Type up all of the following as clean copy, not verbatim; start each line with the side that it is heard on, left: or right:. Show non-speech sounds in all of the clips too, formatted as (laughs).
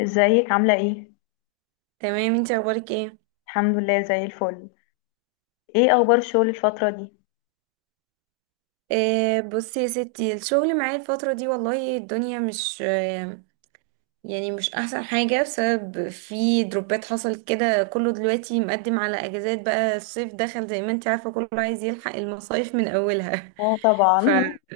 left: ازيك عاملة ايه؟
right: تمام، انتي اخبارك ايه؟
left: الحمد لله زي الفل. ايه اخبار الشغل الفترة دي؟
right: بصي يا ستي، الشغل معايا الفترة دي والله الدنيا مش يعني مش احسن حاجة، بسبب في دروبات حصلت كده. كله دلوقتي مقدم على اجازات، بقى الصيف دخل زي ما انتي عارفة، كله عايز يلحق المصايف من اولها.
left: اه، طبعا. (laughs)
right: (laughs)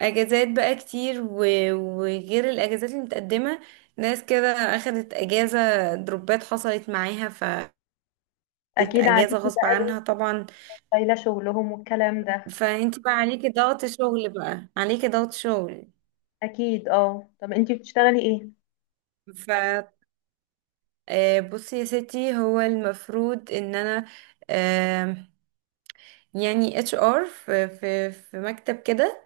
right: فاجازات بقى كتير، و- وغير الاجازات اللي متقدمة، ناس كده اخدت اجازة دروبات حصلت معاها ف
left: اكيد عليكي
right: اجازة غصب
left: بقى
right: عنها
left: لود،
right: طبعا.
left: شايلة شغلهم والكلام ده.
right: فانت بقى عليكي ضغط شغل، بقى عليكي ضغط شغل.
left: اكيد اه. طب انتي بتشتغلي ايه؟
right: ف بصي يا ستي، هو المفروض ان انا آه، يعني اتش ار في مكتب كده،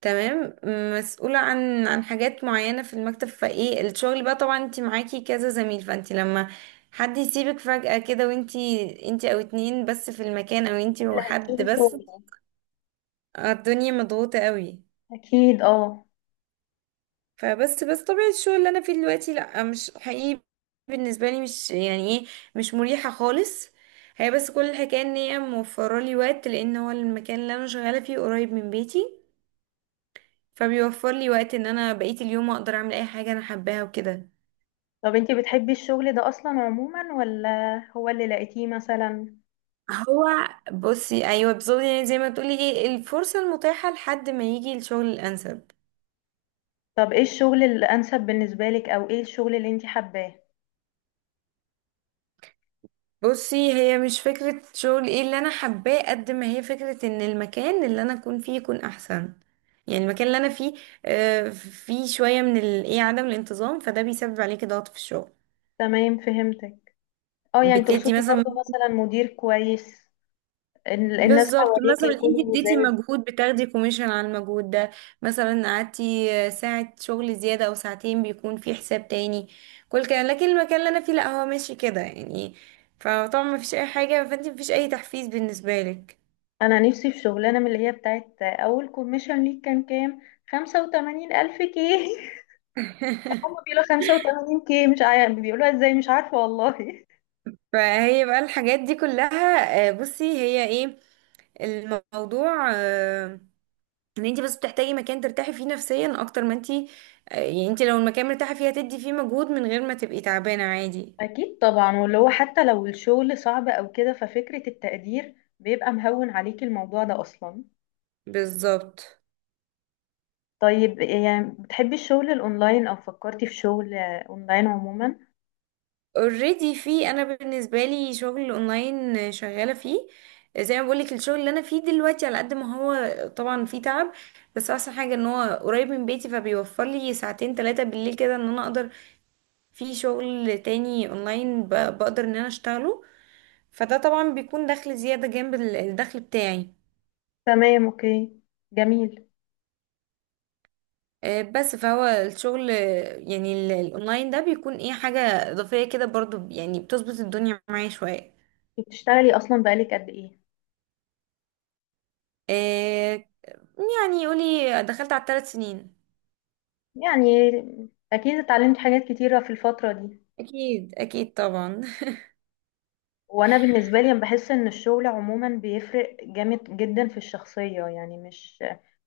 right: تمام. مسؤولة عن حاجات معينة في المكتب، فايه الشغل بقى طبعا. انت معاكي كذا زميل، فانت لما حد يسيبك فجأة كده، وانتي انتي او اتنين بس في المكان، او انتي
left: لا،
right: وحد
left: شغل
right: بس.
left: شغل.
right: الدنيا مضغوطة قوي.
left: اكيد اه.
right: فبس طبيعة الشغل اللي انا فيه دلوقتي لا مش حقيقي بالنسبة لي، مش يعني ايه، مش مريحة خالص. هي بس كل الحكاية ان هي موفرة لي وقت، لان هو المكان اللي انا شغالة فيه قريب من بيتي، فبيوفر لي وقت ان انا بقية اليوم اقدر اعمل اي حاجة انا حباها وكده.
left: طب انتي بتحبي الشغل ده اصلا عموما، ولا هو اللي لقيتيه مثلا؟
right: هو بصي ايوه بالظبط، يعني زي ما تقولي ايه، الفرصة المتاحة لحد ما يجي الشغل الانسب.
left: طب ايه الشغل الانسب بالنسبة لك، او ايه الشغل اللي انتي حباه؟
right: بصي هي مش فكرة شغل ايه اللي انا حباه، قد ما هي فكرة ان المكان اللي انا اكون فيه يكون احسن. يعني المكان اللي انا فيه فيه شوية من ال- ايه عدم الانتظام، فده بيسبب عليكي ضغط في الشغل.
left: تمام، فهمتك. اه، يعني
right: بتدي
left: تقصدي
right: مثلا،
left: برضو مثلا مدير كويس، الناس
right: بالظبط
left: حواليك
right: مثلا انت
left: يكونوا
right: اديتي
left: لزاز.
right: مجهود بتاخدي كوميشن على المجهود ده. مثلا قعدتي ساعة شغل زيادة او ساعتين، بيكون في حساب تاني، كل كده. لكن المكان اللي انا فيه لا، هو ماشي كده يعني. فطبعا مفيش اي حاجة، فانت مفيش اي تحفيز بالنسبة لك.
left: انا نفسي في شغلانه من اللي هي بتاعت اول كوميشن ليك كان كام، 85,000 كي. (laughs) هم
right: (laughs)
left: بيقولوا 85 كي، مش عارف بيقولوها ازاي، مش عارفه والله.
right: فهي بقى الحاجات دي كلها بصي هي ايه الموضوع ان انت بس بتحتاجي مكان ترتاحي فيه نفسيا، اكتر ما انت يعني انت لو المكان مرتاحه فيه، هتدي فيه مجهود من غير ما تبقي تعبانه عادي.
left: (laughs) اكيد طبعا، واللي هو حتى لو الشغل صعب او كده ففكره التقدير بيبقى مهون عليكي الموضوع ده اصلا.
right: بالظبط.
left: طيب يعني بتحبي الشغل الاونلاين، او فكرتي في شغل اونلاين عموما؟
right: اوريدي، في انا بالنسبه لي شغل اونلاين شغاله فيه. زي ما بقولك الشغل اللي انا فيه دلوقتي، على قد ما هو طبعا فيه تعب، بس احسن حاجه ان هو قريب من بيتي، فبيوفر لي ساعتين ثلاثه بالليل كده ان انا اقدر في شغل تاني اونلاين بقدر ان انا اشتغله. فده طبعا بيكون دخل زيادة جنب الدخل بتاعي.
left: تمام، اوكي. جميل.
right: بس فهو الشغل يعني الاونلاين ده بيكون ايه، حاجة اضافية كده برضو، يعني بتظبط الدنيا معايا شوية.
left: بتشتغلي اصلا بقالك قد ايه؟
right: آه، يعني قولي دخلت على الثلاث سنين.
left: يعني اكيد اتعلمتي حاجات كتيره في الفتره دي.
right: اكيد طبعا.
left: وانا بالنسبه لي بحس ان الشغل عموما بيفرق جامد جدا في الشخصيه، يعني مش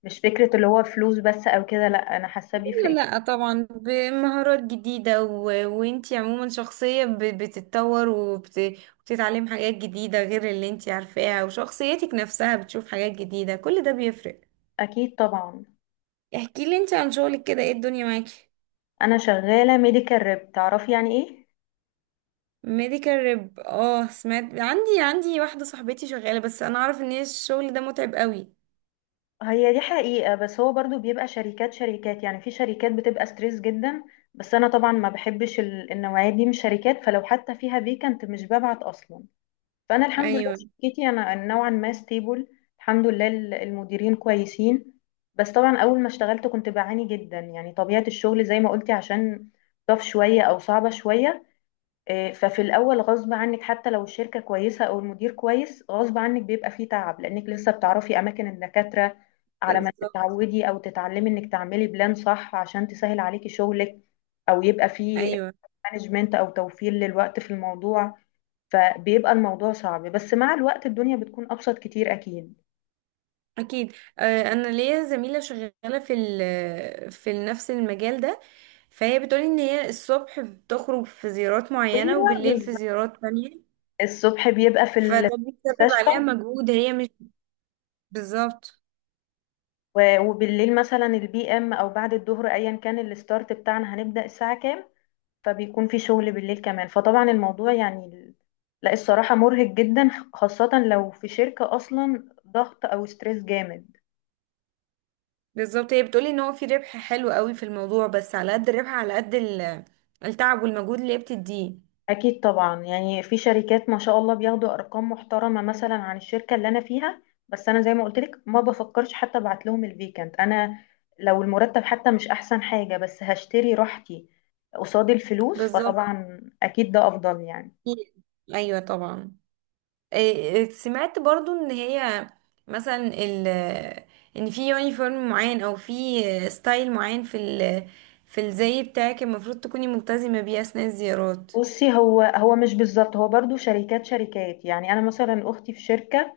left: مش فكره اللي هو فلوس بس او كده، لا انا حاسه
right: لا
left: بيفرق جدا.
right: لا طبعا، بمهارات جديدة و... وانتي عموما شخصية ب... بتتطور، وبت... وبتتعلم حاجات جديدة غير اللي انتي عارفاها، وشخصيتك نفسها بتشوف حاجات جديدة، كل ده بيفرق.
left: اكيد طبعا.
right: احكي لي انتي عن شغلك كده، ايه الدنيا معاكي؟
left: انا شغاله ميديكال ريب، تعرفي يعني ايه؟
right: ميديكال ريب، اه سمعت، عندي واحدة صاحبتي شغالة، بس انا اعرف ان هي الشغل ده متعب قوي.
left: هي دي حقيقه، بس هو برضو بيبقى شركات شركات، يعني في شركات بتبقى ستريس جدا، بس انا طبعا ما بحبش النوعيه دي من الشركات، فلو حتى فيها فيكنت مش ببعت اصلا. فانا الحمد لله
right: ايوه
left: شركتي انا نوعا ما ستيبل، الحمد لله. المديرين كويسين. بس طبعا اول ما اشتغلت كنت بعاني جدا، يعني طبيعة الشغل زي ما قلتي، عشان طف شوية او صعبة شوية. ففي الاول غصب عنك حتى لو الشركة كويسة او المدير كويس، غصب عنك بيبقى فيه تعب، لانك لسه بتعرفي اماكن الدكاترة على ما
right: بالظبط.
left: تتعودي او تتعلمي انك تعملي بلان صح عشان تسهل عليكي شغلك، او يبقى فيه
right: ايوه
left: مانجمنت او توفير للوقت في الموضوع. فبيبقى الموضوع صعب، بس مع الوقت الدنيا بتكون أبسط كتير أكيد.
right: اكيد. انا ليا زميله شغاله في نفس المجال ده، فهي بتقولي ان هي الصبح بتخرج في زيارات معينه،
left: ايوه
right: وبالليل في
left: بالظبط.
right: زيارات تانية،
left: الصبح بيبقى في
right: فده بيسبب
left: المستشفى،
right: عليها مجهود هي مش بالظبط.
left: و- وبالليل مثلا البي ام او بعد الظهر، ايا كان الستارت بتاعنا هنبدأ الساعة كام، فبيكون في شغل بالليل كمان، فطبعا الموضوع يعني لا الصراحة مرهق جدا، خاصة لو في شركة اصلا ضغط او ستريس جامد.
right: بالظبط، هي بتقولي ان هو في ربح حلو قوي في الموضوع، بس على قد الربح على قد التعب والمجهود اللي هي بتديه.
left: اكيد طبعا، يعني في شركات ما شاء الله بياخدوا ارقام محترمه مثلا عن الشركه اللي انا فيها، بس انا زي ما قلت لك ما بفكرش حتى ابعت لهم الفيكنت انا. لو المرتب حتى مش احسن حاجه بس هشتري راحتي قصاد الفلوس،
right: بالظبط.
left: فطبعا اكيد ده افضل يعني.
right: ايوه طبعا. إيه، سمعت برضو ان هي مثلا ال ان في يونيفورم معين، او في ستايل معين في ال في الزي بتاعك المفروض تكوني ملتزمة بيه اثناء الزيارات.
left: بصي، هو مش بالظبط، هو برضو شركات شركات، يعني انا مثلا اختي في شركه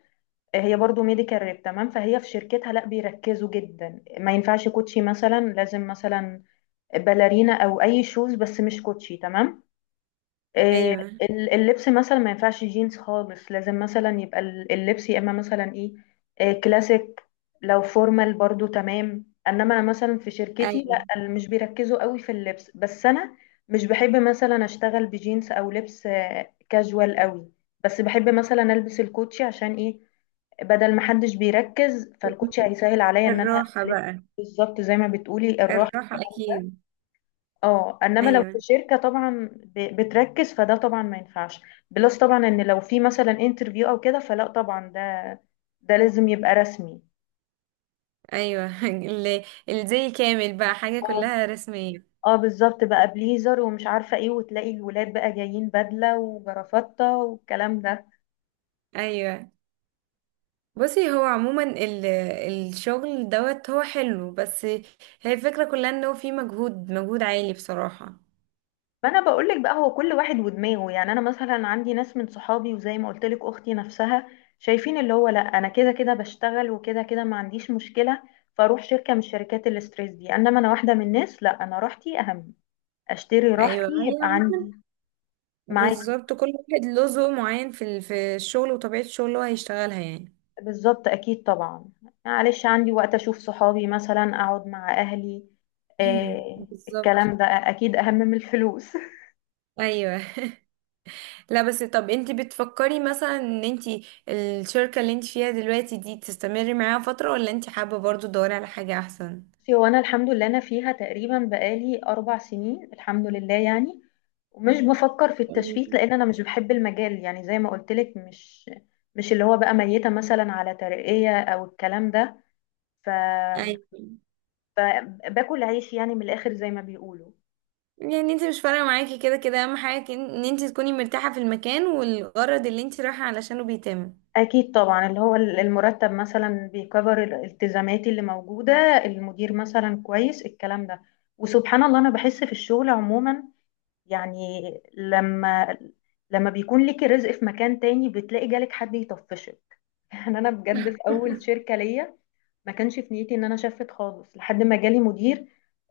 left: هي برضو ميديكال ريب، تمام. فهي في شركتها لا، بيركزوا جدا، ما ينفعش كوتشي مثلا، لازم مثلا باليرينا او اي شوز بس مش كوتشي، تمام. آه،
right: ايوه.
left: اللبس مثلا ما ينفعش جينز خالص، لازم مثلا يبقى اللبس يا اما مثلا ايه، كلاسيك، لو فورمال برضو تمام. انما انا مثلا في شركتي
right: ايوه.
left: لا، مش بيركزوا قوي في اللبس، بس انا مش بحب مثلا اشتغل بجينز او لبس كاجوال قوي. بس بحب مثلا البس الكوتشي عشان ايه، بدل ما حدش بيركز فالكوتشي هيسهل عليا ان انا
right: الراحة
left: الف.
right: بقى.
left: بالظبط، زي ما بتقولي الراحة.
right: الراحة اكيد.
left: اه، انما لو في
right: ايوه.
left: شركه طبعا بتركز فده طبعا ما ينفعش. بلس طبعا، ان لو في مثلا انترفيو او كده فلا طبعا، ده لازم يبقى رسمي.
right: ايوه. (laughs) الزي كامل بقى، حاجة
left: اه،
right: كلها رسمية.
left: اه بالظبط بقى، بليزر ومش عارفه ايه، وتلاقي الولاد بقى جايين بدله وجرافطه والكلام ده.
right: ايوه. بصي هو عموما ال الشغل دوت هو حلو، بس هي الفكرة كلها انه في مجهود عالي بصراحة.
left: فانا بقول لك بقى، هو كل واحد ودماغه، يعني انا مثلا عندي ناس من صحابي وزي ما قلت لك اختي نفسها، شايفين اللي هو لا انا كده كده بشتغل وكده كده ما عنديش مشكله، فاروح شركه من شركات الاستريس دي. انما انا واحده من الناس لا، انا راحتي اهم، اشتري
right: ايوه
left: راحتي
right: هي
left: يبقى عندي. معاكي
right: بالظبط، كل واحد له ذوق معين في الشغل وطبيعة الشغل اللي هو هيشتغلها يعني.
left: بالظبط، اكيد طبعا. معلش عندي وقت اشوف صحابي مثلا، اقعد مع اهلي،
right: (clears throat)
left: آه
right: بالظبط.
left: الكلام ده اكيد اهم من الفلوس.
right: ايوه. (laughs) لا بس، طب انت بتفكري مثلا ان انت الشركة اللي انت فيها دلوقتي دي تستمري معاها فترة، ولا انت حابة برضو تدوري على حاجة احسن؟
left: (laughs) بصي، هو انا الحمد لله انا فيها تقريبا بقالي 4 سنين، الحمد لله يعني. ومش بفكر في التشفيت
right: مم.
left: لان انا مش بحب المجال، يعني زي ما قلت لك، مش اللي هو بقى ميتة مثلا على ترقية او الكلام ده. ف...
right: ايوه.
left: ف- باكل عيش يعني من الاخر زي ما بيقولوا.
right: يعني انت مش فارقة معاكي، كده كده اهم حاجة ان انت تكوني مرتاحة في المكان والغرض اللي انت رايحة علشانه بيتم.
left: أكيد طبعا، اللي هو المرتب مثلا بيكفر الالتزاماتي اللي موجودة، المدير مثلا كويس، الكلام ده. وسبحان الله أنا بحس في الشغل عموما يعني، لما لما بيكون ليكي رزق في مكان تاني بتلاقي جالك حد يطفشك. (laughs) يعني أنا بجد في أول شركة ليا ما كانش في نيتي إن أنا شفت خالص لحد ما جالي مدير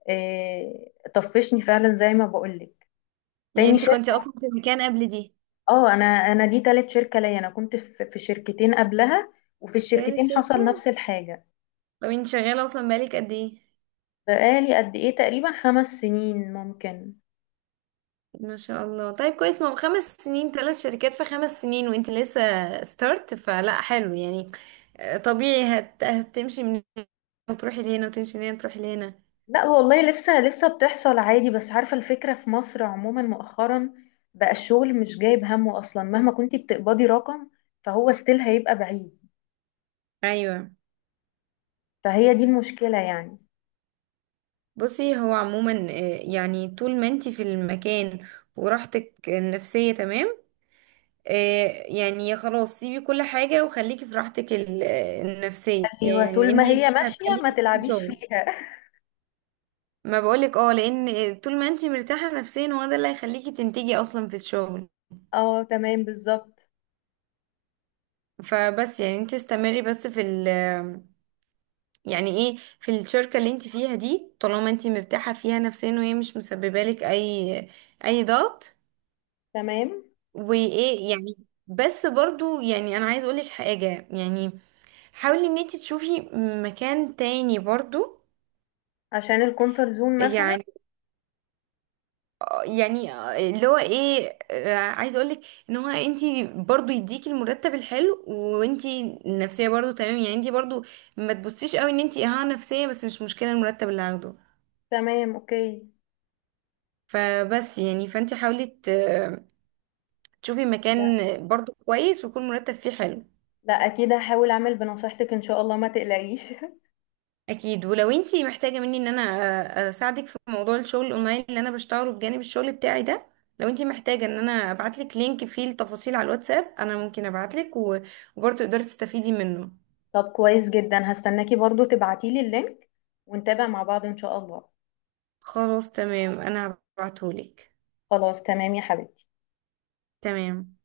left: طفشني فعلا زي ما بقولك.
right: يعني
left: تاني
right: انت كنتي
left: شركة،
right: اصلا في المكان قبل دي؟
left: اه، أنا دي تالت شركة ليا، أنا كنت في شركتين قبلها، وفي
right: تالت
left: الشركتين
right: شركة.
left: حصل نفس الحاجة.
right: طب انت شغالة اصلا بقالك قد ايه؟
left: بقالي قد ايه؟ تقريبا 5 سنين ممكن.
right: ما شاء الله، طيب كويس. ما هو خمس سنين، ثلاث شركات في خمس سنين وانت لسه ستارت، فلا حلو يعني. طبيعي هت... هتمشي من هنا وتروحي لهنا، وتمشي من هنا وتروحي لهنا.
left: لا والله، لسه لسه بتحصل عادي. بس عارفة الفكرة في مصر عموما مؤخرا بقى، الشغل مش جايب همه اصلا، مهما كنتي بتقبضي رقم فهو ستيل هيبقى بعيد،
right: ايوه.
left: فهي دي المشكلة يعني.
right: بصي هو عموما يعني طول ما انت في المكان وراحتك النفسية تمام، يعني يا خلاص سيبي كل حاجة وخليكي في راحتك النفسية،
left: ايوه،
right: يعني
left: طول
right: لان
left: ما
right: دي
left: هي ماشية ما
right: هتخليكي تنتجي
left: تلعبيش
right: شغل.
left: فيها.
right: ما بقولك اه، لان طول ما انت مرتاحة نفسيا هو ده اللي هيخليكي تنتجي اصلا في الشغل.
left: (laughs) اه تمام، بالظبط.
right: فبس يعني انت استمري بس في ال يعني ايه في الشركة اللي انت فيها دي، طالما انت مرتاحة فيها نفسيا، وهي مش مسببة لك اي اي ضغط.
left: تمام،
right: وايه يعني، بس برضو يعني انا عايز اقولك حاجة، يعني حاولي ان انت تشوفي مكان تاني برضو.
left: عشان الكونفرت زون مثلا.
right: يعني يعني اللي هو ايه، عايزه اقولك ان هو انتي برضو يديكي المرتب الحلو، وانتي النفسيه برضو تمام، يعني انتي برضو ما تبصيش قوي ان انتي اه نفسيه بس، مش مشكله المرتب اللي هاخده.
left: تمام، اوكي.
right: فبس يعني فانتي حاولي تشوفي
left: لا،
right: مكان برضو كويس، ويكون مرتب فيه حلو.
left: لا، اكيد هحاول اعمل بنصيحتك ان شاء الله، ما تقلقيش. (laughs)
right: اكيد، ولو انتي محتاجه مني ان انا اساعدك في موضوع الشغل الاونلاين اللي انا بشتغله بجانب الشغل بتاعي ده. لو انتي محتاجه ان انا ابعتلك لينك فيه التفاصيل على الواتساب انا ممكن ابعتلك وبرضه تقدري تستفيدي منه.
left: طب كويس جدا، هستناكي برضو تبعتيلي اللينك ونتابع مع بعض إن شاء الله.
right: خلاص تمام، انا هبعتهولك.
left: خلاص تمام يا حبيبي.
right: تمام.